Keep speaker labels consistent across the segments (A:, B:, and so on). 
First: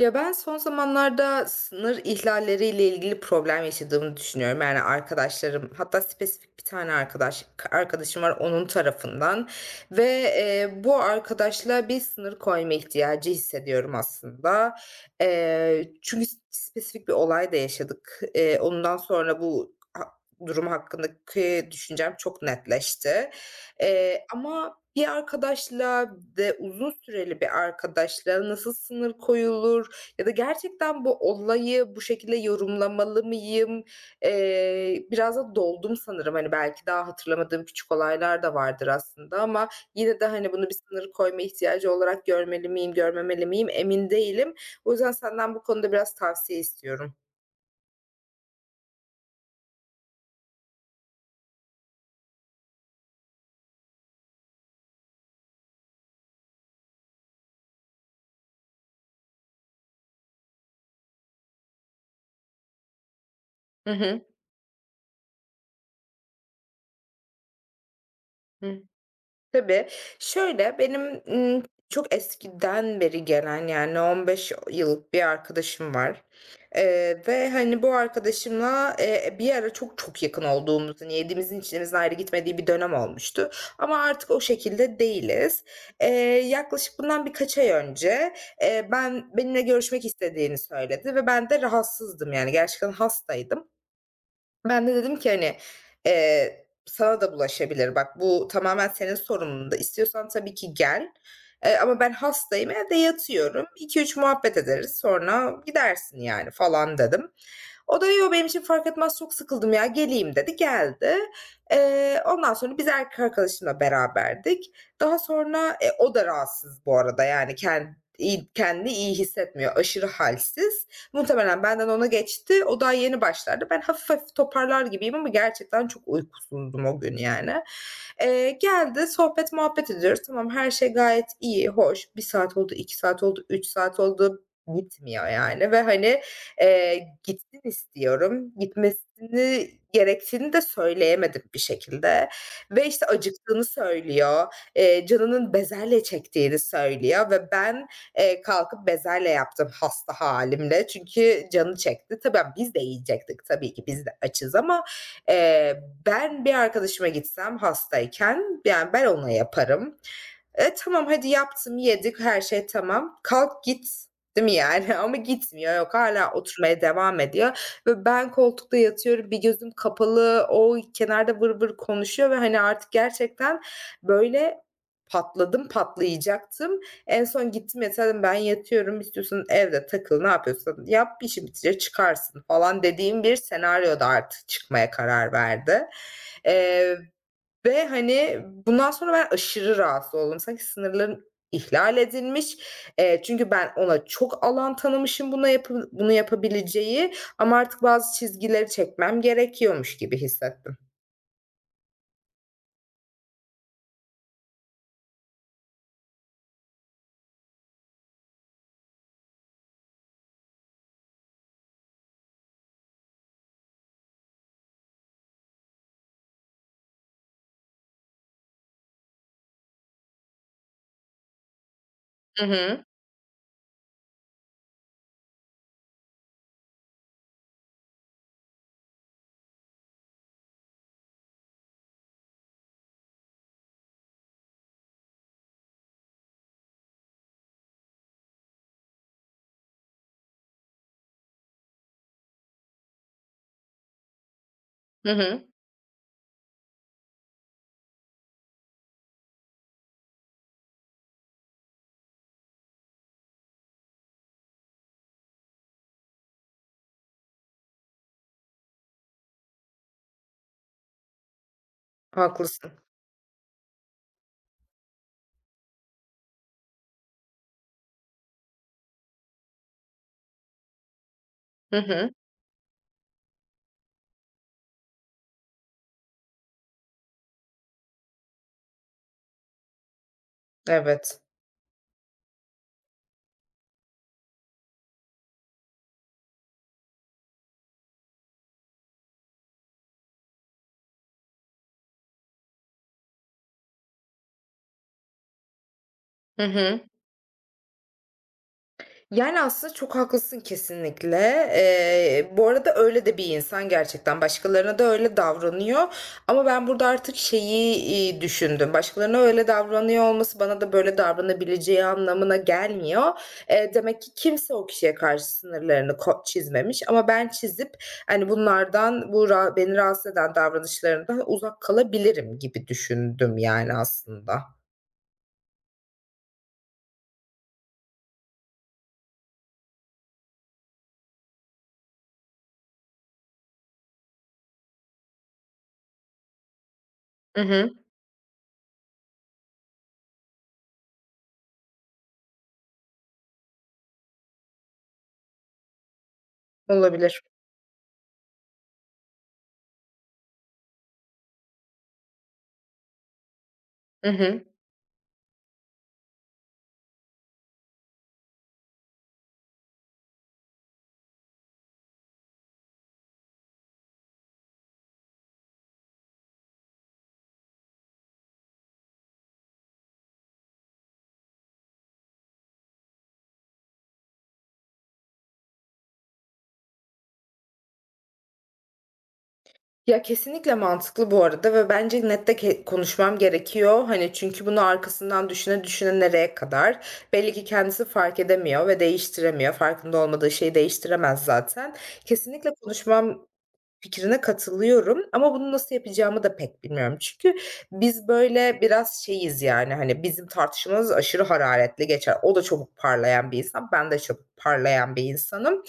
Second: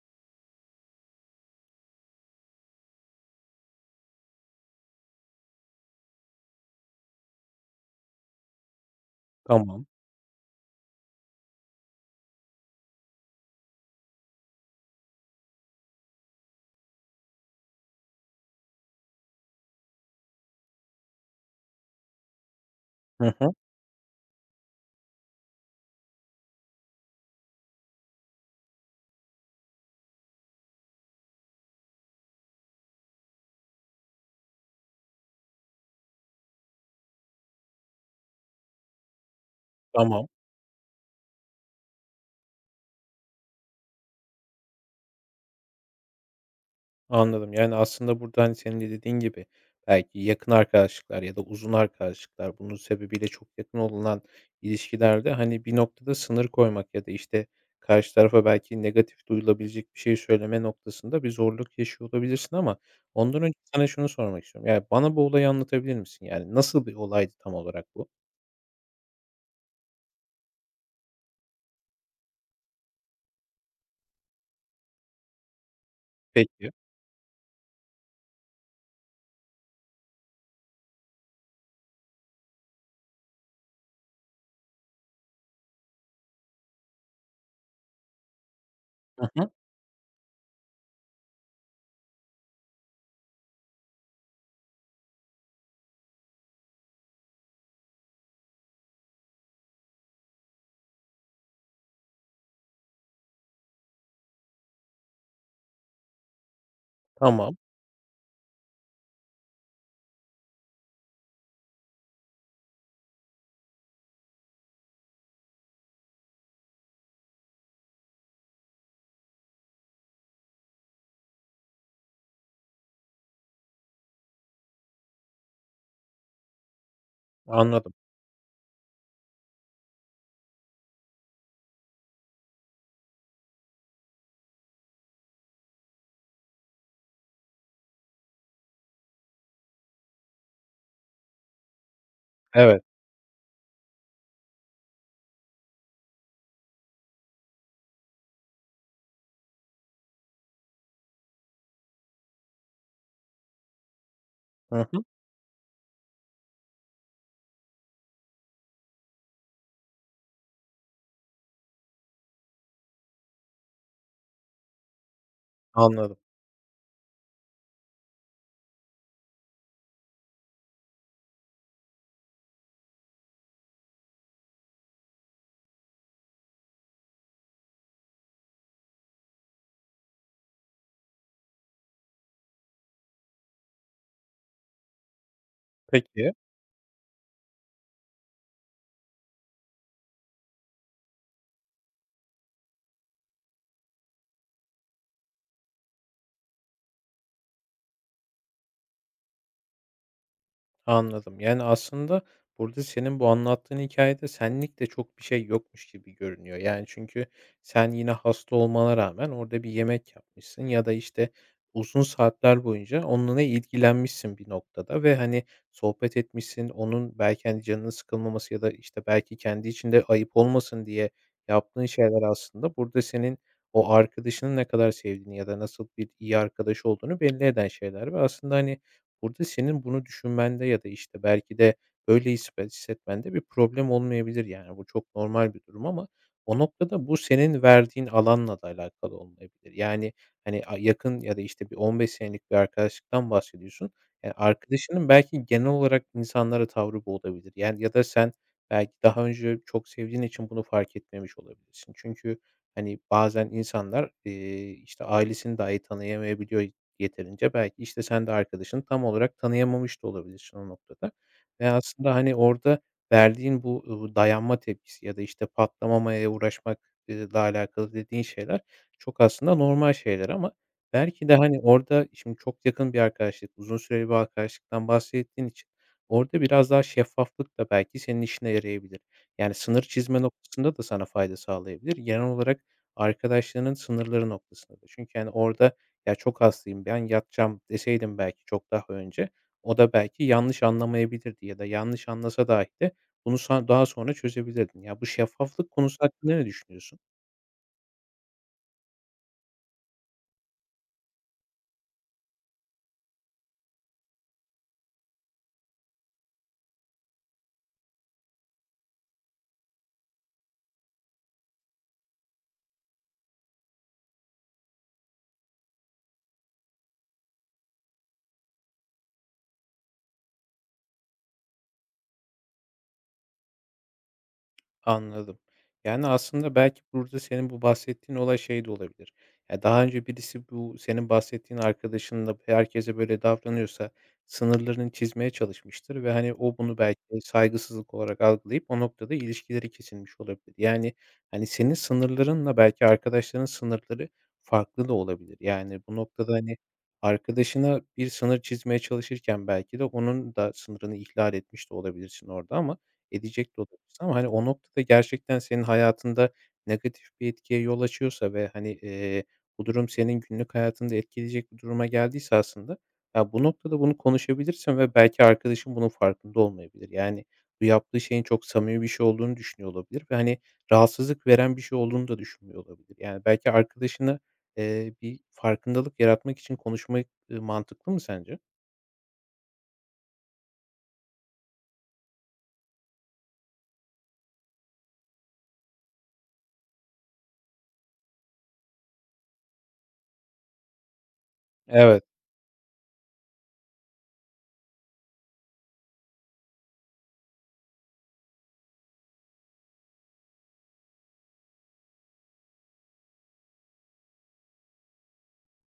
A: Ya, ben son zamanlarda sınır ihlalleriyle ilgili problem yaşadığımı düşünüyorum. Yani, arkadaşlarım, hatta spesifik bir tane arkadaşım var onun tarafından
B: Tamam.
A: ve, bu arkadaşla bir sınır koyma ihtiyacı hissediyorum aslında. Çünkü spesifik bir olay da yaşadık. Ondan sonra bu ha durum hakkındaki düşüncem çok netleşti.
B: Hı hı.
A: Ama bir arkadaşla de uzun süreli bir arkadaşla nasıl sınır koyulur, ya da gerçekten bu olayı bu şekilde yorumlamalı mıyım? Biraz da doldum sanırım. Hani, belki daha hatırlamadığım küçük olaylar da vardır aslında ama yine
B: Tamam.
A: de, hani, bunu bir sınır koyma ihtiyacı olarak görmeli miyim, görmemeli miyim emin değilim. O yüzden senden bu konuda biraz tavsiye istiyorum.
B: Anladım. Yani, aslında burada, hani, senin de dediğin gibi belki yakın arkadaşlıklar ya da uzun arkadaşlıklar, bunun sebebiyle çok yakın olunan ilişkilerde, hani, bir noktada sınır koymak ya da, işte, karşı tarafa belki negatif duyulabilecek bir şey söyleme noktasında bir zorluk yaşıyor olabilirsin ama ondan önce sana
A: Hı
B: şunu
A: hı.
B: sormak istiyorum. Yani, bana bu olayı anlatabilir misin? Yani, nasıl bir olaydı tam olarak bu?
A: Hı Tabii. Şöyle, benim, çok eskiden beri gelen, yani 15 yıllık bir arkadaşım var,
B: Peki.
A: ve, hani, bu arkadaşımla, bir ara çok çok yakın olduğumuz, hani, yediğimizin içtiğimizin ayrı gitmediği bir dönem olmuştu ama artık o şekilde değiliz. Eee, Yaklaşık bundan birkaç ay önce,
B: Hı hı.
A: benimle görüşmek istediğini söyledi ve ben de rahatsızdım, yani gerçekten hastaydım. Ben de dedim ki, hani, "Sana da bulaşabilir. Bak, bu tamamen senin sorunun. İstiyorsan tabii ki gel, ama ben hastayım, evde yatıyorum. 2 üç muhabbet ederiz, sonra gidersin yani." falan dedim.
B: Tamam.
A: O da, "Yo, benim için fark etmez, çok sıkıldım ya, geleyim." dedi, geldi. Ondan sonra biz erkek arkadaşımla beraberdik. Daha sonra, o da rahatsız bu arada, yani, kendi iyi iyi hissetmiyor, aşırı halsiz. Muhtemelen benden ona geçti. O daha yeni başlardı. Ben hafif hafif toparlar gibiyim ama gerçekten çok uykusuzdum o gün yani.
B: Anladım.
A: Geldi sohbet muhabbet ediyoruz. Tamam, her şey gayet iyi, hoş. Bir saat oldu, 2 saat oldu, 3 saat oldu. Gitmiyor yani ve hani, gitsin istiyorum. Gitmesini gerektiğini de söyleyemedim bir şekilde
B: Evet.
A: ve işte acıktığını söylüyor, canının bezelye çektiğini söylüyor ve ben kalkıp bezelye yaptım hasta halimle çünkü canı çekti. Tabii, yani biz de yiyecektik tabii ki biz de açız ama,
B: Hı hı.
A: ben bir arkadaşıma gitsem hastayken, yani, ben ona yaparım. E, tamam hadi yaptım, yedik, her şey tamam. Kalk git, değil mi yani? Ama gitmiyor, yok
B: Anladım.
A: hala oturmaya devam ediyor ve ben koltukta yatıyorum, bir gözüm kapalı, o kenarda vır vır konuşuyor ve, hani, artık gerçekten böyle patlayacaktım, en son gittim ya, ben yatıyorum, istiyorsan evde takıl ne yapıyorsan yap işin bitince çıkarsın falan dediğim bir senaryoda artık çıkmaya karar verdi.
B: Peki.
A: Eee, Ve hani bundan sonra ben aşırı rahatsız oldum. Sanki sınırlarım ihlal edilmiş. Çünkü ben ona çok alan tanımışım buna yapı bunu yapabileceği, ama artık bazı çizgileri çekmem gerekiyormuş gibi hissettim.
B: Anladım. Yani, aslında burada senin bu anlattığın hikayede senlik de çok bir şey yokmuş gibi görünüyor. Yani, çünkü sen yine hasta olmana rağmen orada bir yemek yapmışsın ya da, işte, uzun saatler boyunca onunla ilgilenmişsin bir noktada ve, hani, sohbet etmişsin. Onun belki, hani, canının sıkılmaması ya da, işte, belki kendi içinde ayıp olmasın diye yaptığın şeyler
A: Hı
B: aslında
A: hı.
B: burada senin o arkadaşının ne kadar sevdiğini ya da nasıl bir iyi arkadaş olduğunu belli eden şeyler ve aslında, hani, burada senin bunu düşünmende ya da, işte, belki de böyle hispe hissetmende bir problem olmayabilir, yani, bu çok normal bir durum ama o noktada bu senin verdiğin alanla da alakalı olmayabilir. Yani, hani, a yakın ya da, işte, bir 15 senelik bir arkadaşlıktan bahsediyorsun. E, arkadaşının
A: Hı
B: belki
A: hı.
B: genel olarak insanlara tavrı bu olabilir. Yani, ya da sen belki daha önce çok sevdiğin için bunu fark etmemiş olabilirsin. Çünkü, hani, bazen insanlar, işte, ailesini dahi tanıyamayabiliyor. Yeterince belki, işte, sen de arkadaşını tam olarak tanıyamamış da olabilirsin o noktada ve aslında, hani,
A: Haklısın.
B: orada verdiğin bu, dayanma tepkisi ya da, işte, patlamamaya uğraşmakla alakalı dediğin şeyler çok aslında normal şeyler ama belki de, hani,
A: Hı
B: orada
A: hı.
B: şimdi çok yakın bir arkadaşlık, uzun süreli bir arkadaşlıktan bahsettiğin için orada biraz daha şeffaflık da belki senin işine yarayabilir. Yani, sınır çizme noktasında da sana
A: Evet.
B: fayda sağlayabilir. Genel olarak arkadaşlarının sınırları noktasında da. Çünkü, hani, orada "Ya, çok hastayım, ben yatacağım." deseydim belki çok daha önce, o da belki yanlış anlamayabilirdi ya da yanlış anlasa dahi de bunu son daha sonra çözebilirdin. Ya, bu şeffaflık konusu hakkında
A: Hı
B: ne
A: hı.
B: düşünüyorsun?
A: Yani, aslında çok haklısın kesinlikle. Bu arada öyle de bir insan gerçekten. Başkalarına da öyle davranıyor ama ben burada artık şeyi, düşündüm. Başkalarına öyle davranıyor olması bana da böyle davranabileceği anlamına gelmiyor. Demek ki kimse o kişiye karşı sınırlarını çizmemiş ama ben çizip, hani, bunlardan, bu ra beni rahatsız eden davranışlarından uzak kalabilirim gibi düşündüm, yani, aslında.
B: Anladım. Yani, aslında belki burada senin bu bahsettiğin olay şey de olabilir. Ya, daha önce birisi bu senin bahsettiğin arkadaşınla herkese böyle davranıyorsa sınırlarını çizmeye çalışmıştır ve, hani, o bunu belki
A: Hı hı.
B: saygısızlık olarak algılayıp o noktada ilişkileri kesilmiş olabilir. Yani, hani, senin sınırlarınla belki arkadaşların sınırları farklı da olabilir. Yani, bu noktada, hani,
A: Olabilir.
B: arkadaşına bir sınır çizmeye çalışırken belki de onun da sınırını ihlal etmiş de olabilirsin orada ama edecek de olabilirsin
A: Hı
B: ama, hani, o
A: hı.
B: noktada gerçekten senin hayatında negatif bir etkiye yol açıyorsa ve, hani, bu durum senin günlük hayatında etkileyecek bir duruma geldiyse aslında, ya, bu noktada bunu konuşabilirsin ve belki arkadaşın bunun farkında olmayabilir. Yani, bu yaptığı şeyin çok samimi bir şey olduğunu düşünüyor olabilir ve, hani, rahatsızlık veren bir şey olduğunu da düşünmüyor olabilir. Yani, belki arkadaşına, bir farkındalık yaratmak için konuşmak, mantıklı mı sence?
A: Ya, kesinlikle mantıklı bu arada ve bence net de konuşmam gerekiyor. Hani, çünkü bunu arkasından düşüne düşüne nereye kadar? Belli ki kendisi fark edemiyor ve değiştiremiyor. Farkında olmadığı şeyi değiştiremez zaten.
B: Evet.
A: Kesinlikle konuşmam. Fikrine katılıyorum ama bunu nasıl yapacağımı da pek bilmiyorum. Çünkü biz, böyle, biraz şeyiz, yani, hani, bizim tartışmamız aşırı hararetli geçer. O da çabuk parlayan bir insan, ben de çabuk parlayan bir insanım,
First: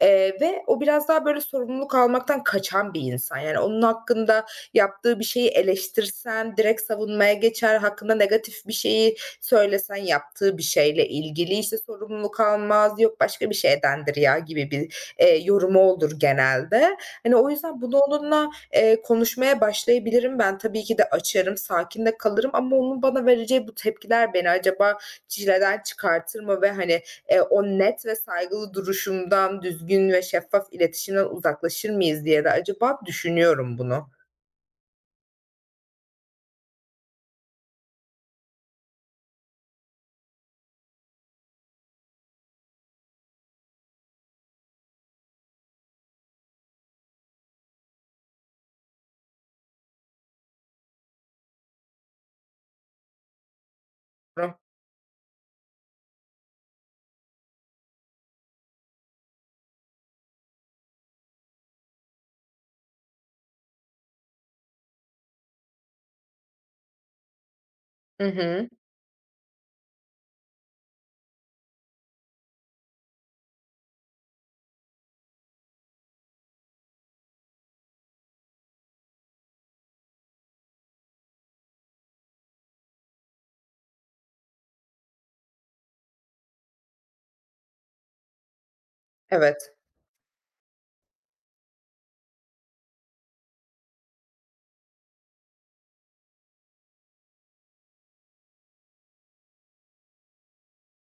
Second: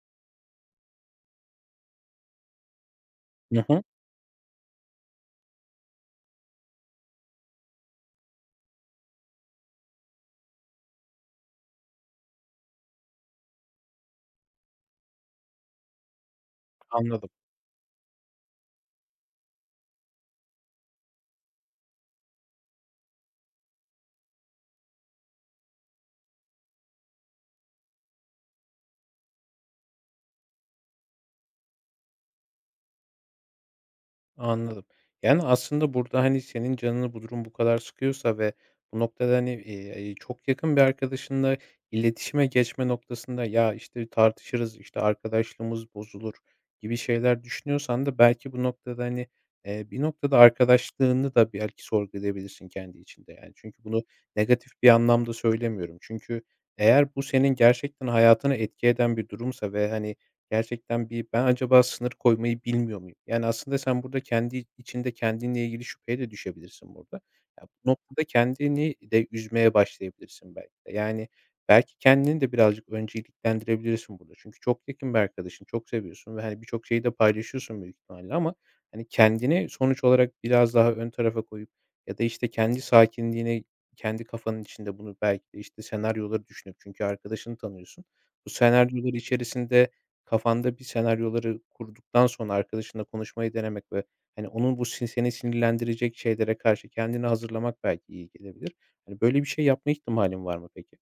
A: ve o biraz daha, böyle, sorumluluk almaktan kaçan bir insan. Yani,
B: Hı hı.
A: onun hakkında yaptığı bir şeyi eleştirsen direkt savunmaya geçer, hakkında negatif bir şeyi söylesen yaptığı bir şeyle ilgili, işte, sorumluluk almaz, "Yok, başka bir şeydendir ya." gibi bir, yorumu olur genelde.
B: Anladım.
A: Hani, o yüzden bunu onunla, konuşmaya başlayabilirim ben. Tabii ki de açarım, sakin de kalırım ama onun bana vereceği bu tepkiler beni acaba çileden çıkartır mı ve, hani, o net ve saygılı duruşumdan, düzgün ve şeffaf iletişimden uzaklaşır mıyız diye de acaba düşünüyorum bunu.
B: Anladım. Yani, aslında burada, hani, senin canını bu durum bu kadar sıkıyorsa ve bu noktada, hani, çok yakın bir arkadaşınla iletişime geçme noktasında, "Ya, işte, tartışırız, işte, arkadaşlığımız bozulur." gibi şeyler düşünüyorsan da belki bu noktada, hani, bir noktada arkadaşlığını da belki sorgulayabilirsin kendi içinde, yani. Çünkü bunu negatif bir anlamda söylemiyorum. Çünkü eğer bu senin gerçekten hayatını etki eden bir durumsa ve, hani, gerçekten bir ben acaba sınır koymayı bilmiyor muyum? Yani, aslında sen burada kendi içinde kendinle ilgili şüpheye de düşebilirsin burada. Ya, bu noktada
A: Hı hı.
B: kendini de üzmeye başlayabilirsin belki de. Yani, belki kendini de birazcık önceliklendirebilirsin burada. Çünkü çok yakın bir arkadaşın, çok seviyorsun ve, hani, birçok şeyi de paylaşıyorsun büyük ihtimalle ama, hani, kendini sonuç olarak biraz daha ön tarafa koyup ya da, işte, kendi sakinliğine, kendi kafanın içinde bunu belki de, işte, senaryoları düşünüp çünkü arkadaşını tanıyorsun. Bu senaryolar
A: Evet.
B: içerisinde kafanda bir senaryoları kurduktan sonra arkadaşınla konuşmayı denemek ve, hani, onun bu sin seni sinirlendirecek şeylere karşı kendini hazırlamak belki iyi gelebilir. Hani, böyle bir şey yapma ihtimalin var mı peki?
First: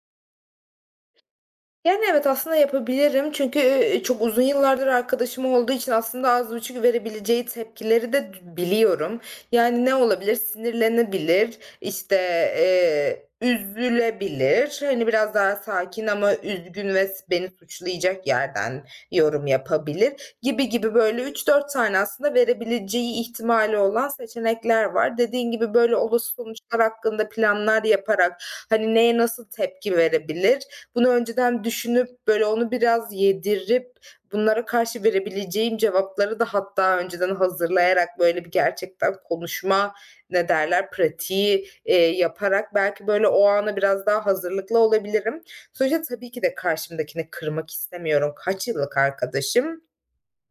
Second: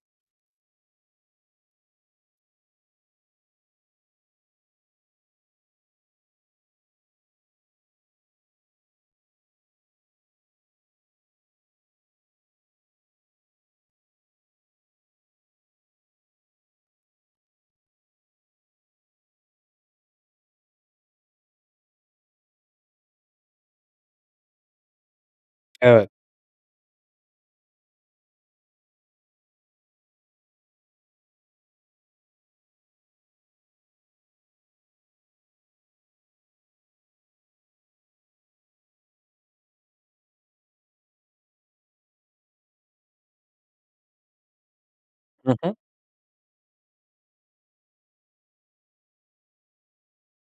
A: Yani, evet, aslında yapabilirim çünkü, çok uzun yıllardır arkadaşım olduğu için aslında az buçuk verebileceği tepkileri de biliyorum. Yani, ne olabilir? Sinirlenebilir, işte, üzülebilir, hani, biraz daha sakin ama üzgün ve beni suçlayacak yerden yorum yapabilir gibi gibi, böyle, üç dört tane aslında verebileceği ihtimali olan seçenekler var. Dediğin gibi, böyle,
B: Evet.
A: olası sonuçlar hakkında planlar yaparak, hani, neye nasıl tepki verebilir bunu önceden düşünüp, böyle, onu biraz yedirip bunlara karşı verebileceğim cevapları da hatta önceden hazırlayarak, böyle, bir gerçekten konuşma, ne derler, pratiği, yaparak belki, böyle, o ana biraz daha hazırlıklı olabilirim.
B: Hı hı.
A: Sonuçta tabii ki de karşımdakini kırmak istemiyorum. Kaç yıllık arkadaşım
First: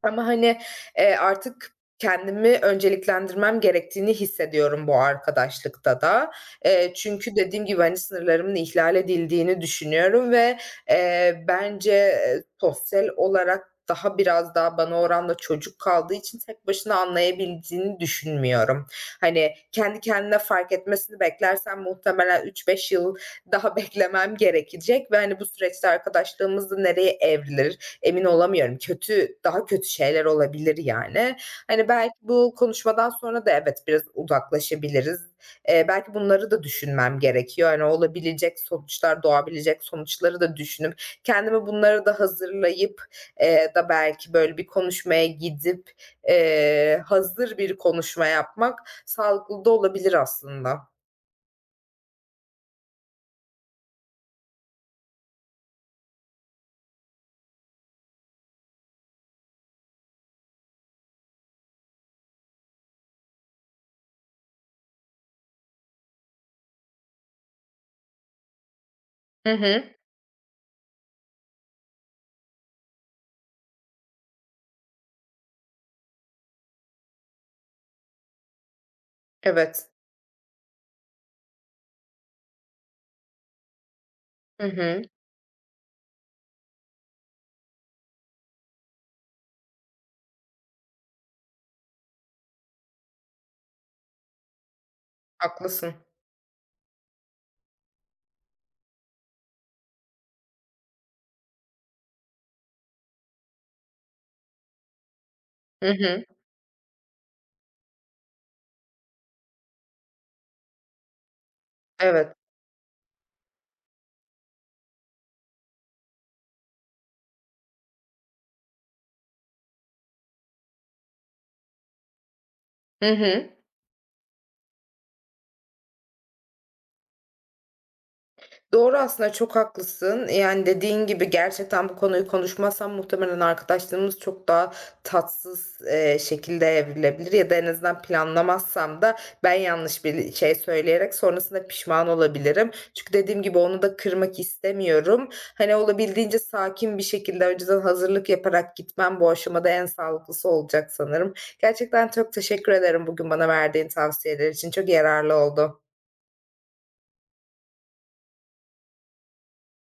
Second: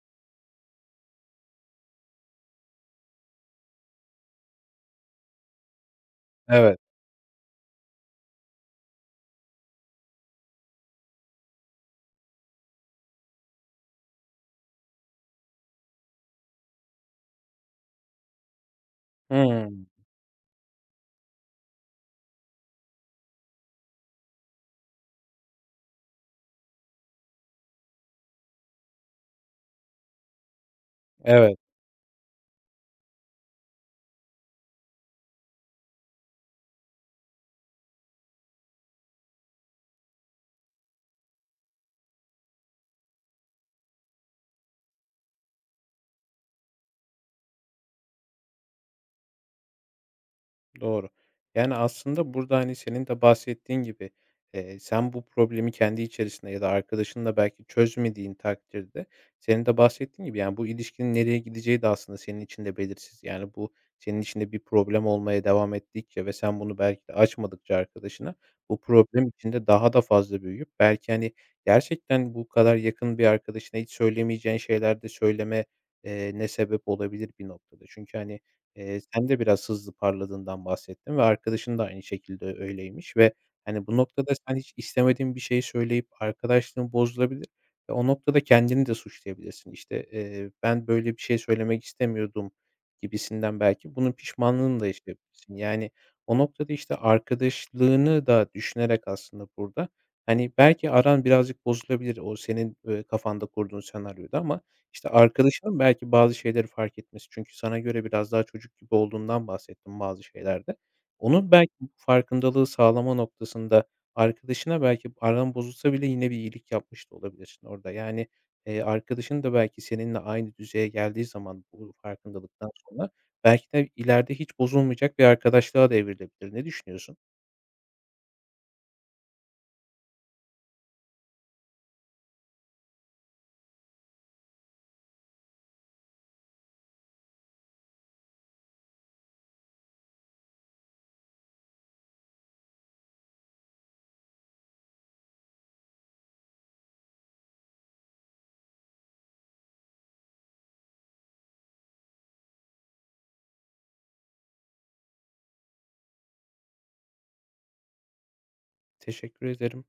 A: ama, hani, artık kendimi önceliklendirmem gerektiğini hissediyorum bu arkadaşlıkta da.
B: Evet.
A: Çünkü dediğim gibi, hani, sınırlarımın ihlal edildiğini düşünüyorum ve, bence, sosyal olarak biraz daha bana oranla çocuk kaldığı için tek başına anlayabildiğini düşünmüyorum. Hani,
B: Hıı.
A: kendi kendine fark etmesini beklersem muhtemelen üç beş yıl daha beklemem gerekecek ve, hani, bu süreçte arkadaşlığımız da nereye evrilir, emin olamıyorum. Kötü, daha kötü şeyler olabilir yani.
B: Evet.
A: Hani, belki bu konuşmadan sonra da evet, biraz uzaklaşabiliriz. Belki bunları da düşünmem gerekiyor. Hani, olabilecek sonuçlar, doğabilecek sonuçları da düşünüp kendimi bunları da hazırlayıp, da belki böyle bir konuşmaya gidip, hazır bir konuşma yapmak sağlıklı da olabilir aslında.
B: Doğru. Yani, aslında burada, hani, senin de bahsettiğin gibi, sen bu problemi kendi içerisinde ya da arkadaşınla belki çözmediğin takdirde senin de bahsettiğin gibi, yani, bu ilişkinin nereye gideceği de aslında senin için de belirsiz. Yani, bu senin içinde bir problem olmaya devam ettikçe ve sen bunu belki de açmadıkça arkadaşına bu problem
A: Hı
B: içinde
A: hı.
B: daha da fazla büyüyüp belki, hani, gerçekten bu kadar yakın bir arkadaşına hiç söylemeyeceğin şeyler de söyleme ne sebep olabilir bir noktada. Çünkü, hani, sen de biraz
A: Evet.
B: hızlı parladığından bahsettin ve arkadaşın da aynı şekilde öyleymiş ve, hani, bu noktada sen
A: Hı
B: hiç
A: hı.
B: istemediğin bir şey söyleyip arkadaşlığın bozulabilir ve o noktada kendini de suçlayabilirsin. İşte, "Ben böyle bir şey söylemek istemiyordum." gibisinden belki bunun pişmanlığını da yaşayabilirsin. Yani,
A: Haklısın.
B: o noktada, işte, arkadaşlığını da düşünerek aslında burada, hani, belki aran birazcık bozulabilir o senin, kafanda kurduğun senaryoda ama işte, arkadaşının
A: Hı
B: belki
A: hı.
B: bazı şeyleri fark etmesi çünkü sana göre biraz daha çocuk gibi olduğundan bahsettin bazı şeylerde. Onun belki bu
A: Evet.
B: farkındalığı sağlama noktasında arkadaşına belki aran bozulsa bile yine bir iyilik yapmış da olabilirsin orada. Yani, arkadaşın da belki seninle aynı düzeye geldiği zaman bu farkındalıktan sonra
A: Hı hı.
B: belki de ileride hiç bozulmayacak bir arkadaşlığa da evrilebilir. Ne düşünüyorsun?
A: Doğru aslında, çok haklısın. Yani, dediğin gibi gerçekten bu konuyu konuşmazsan muhtemelen arkadaşlığımız çok daha tatsız, şekilde evrilebilir ya da en azından planlamazsam da ben yanlış bir şey söyleyerek sonrasında pişman olabilirim. Çünkü dediğim gibi onu da kırmak istemiyorum. Hani, olabildiğince sakin bir şekilde önceden hazırlık yaparak gitmem bu aşamada en sağlıklısı olacak sanırım. Gerçekten çok teşekkür ederim bugün bana verdiğin tavsiyeler için. Çok yararlı oldu.
B: Teşekkür ederim.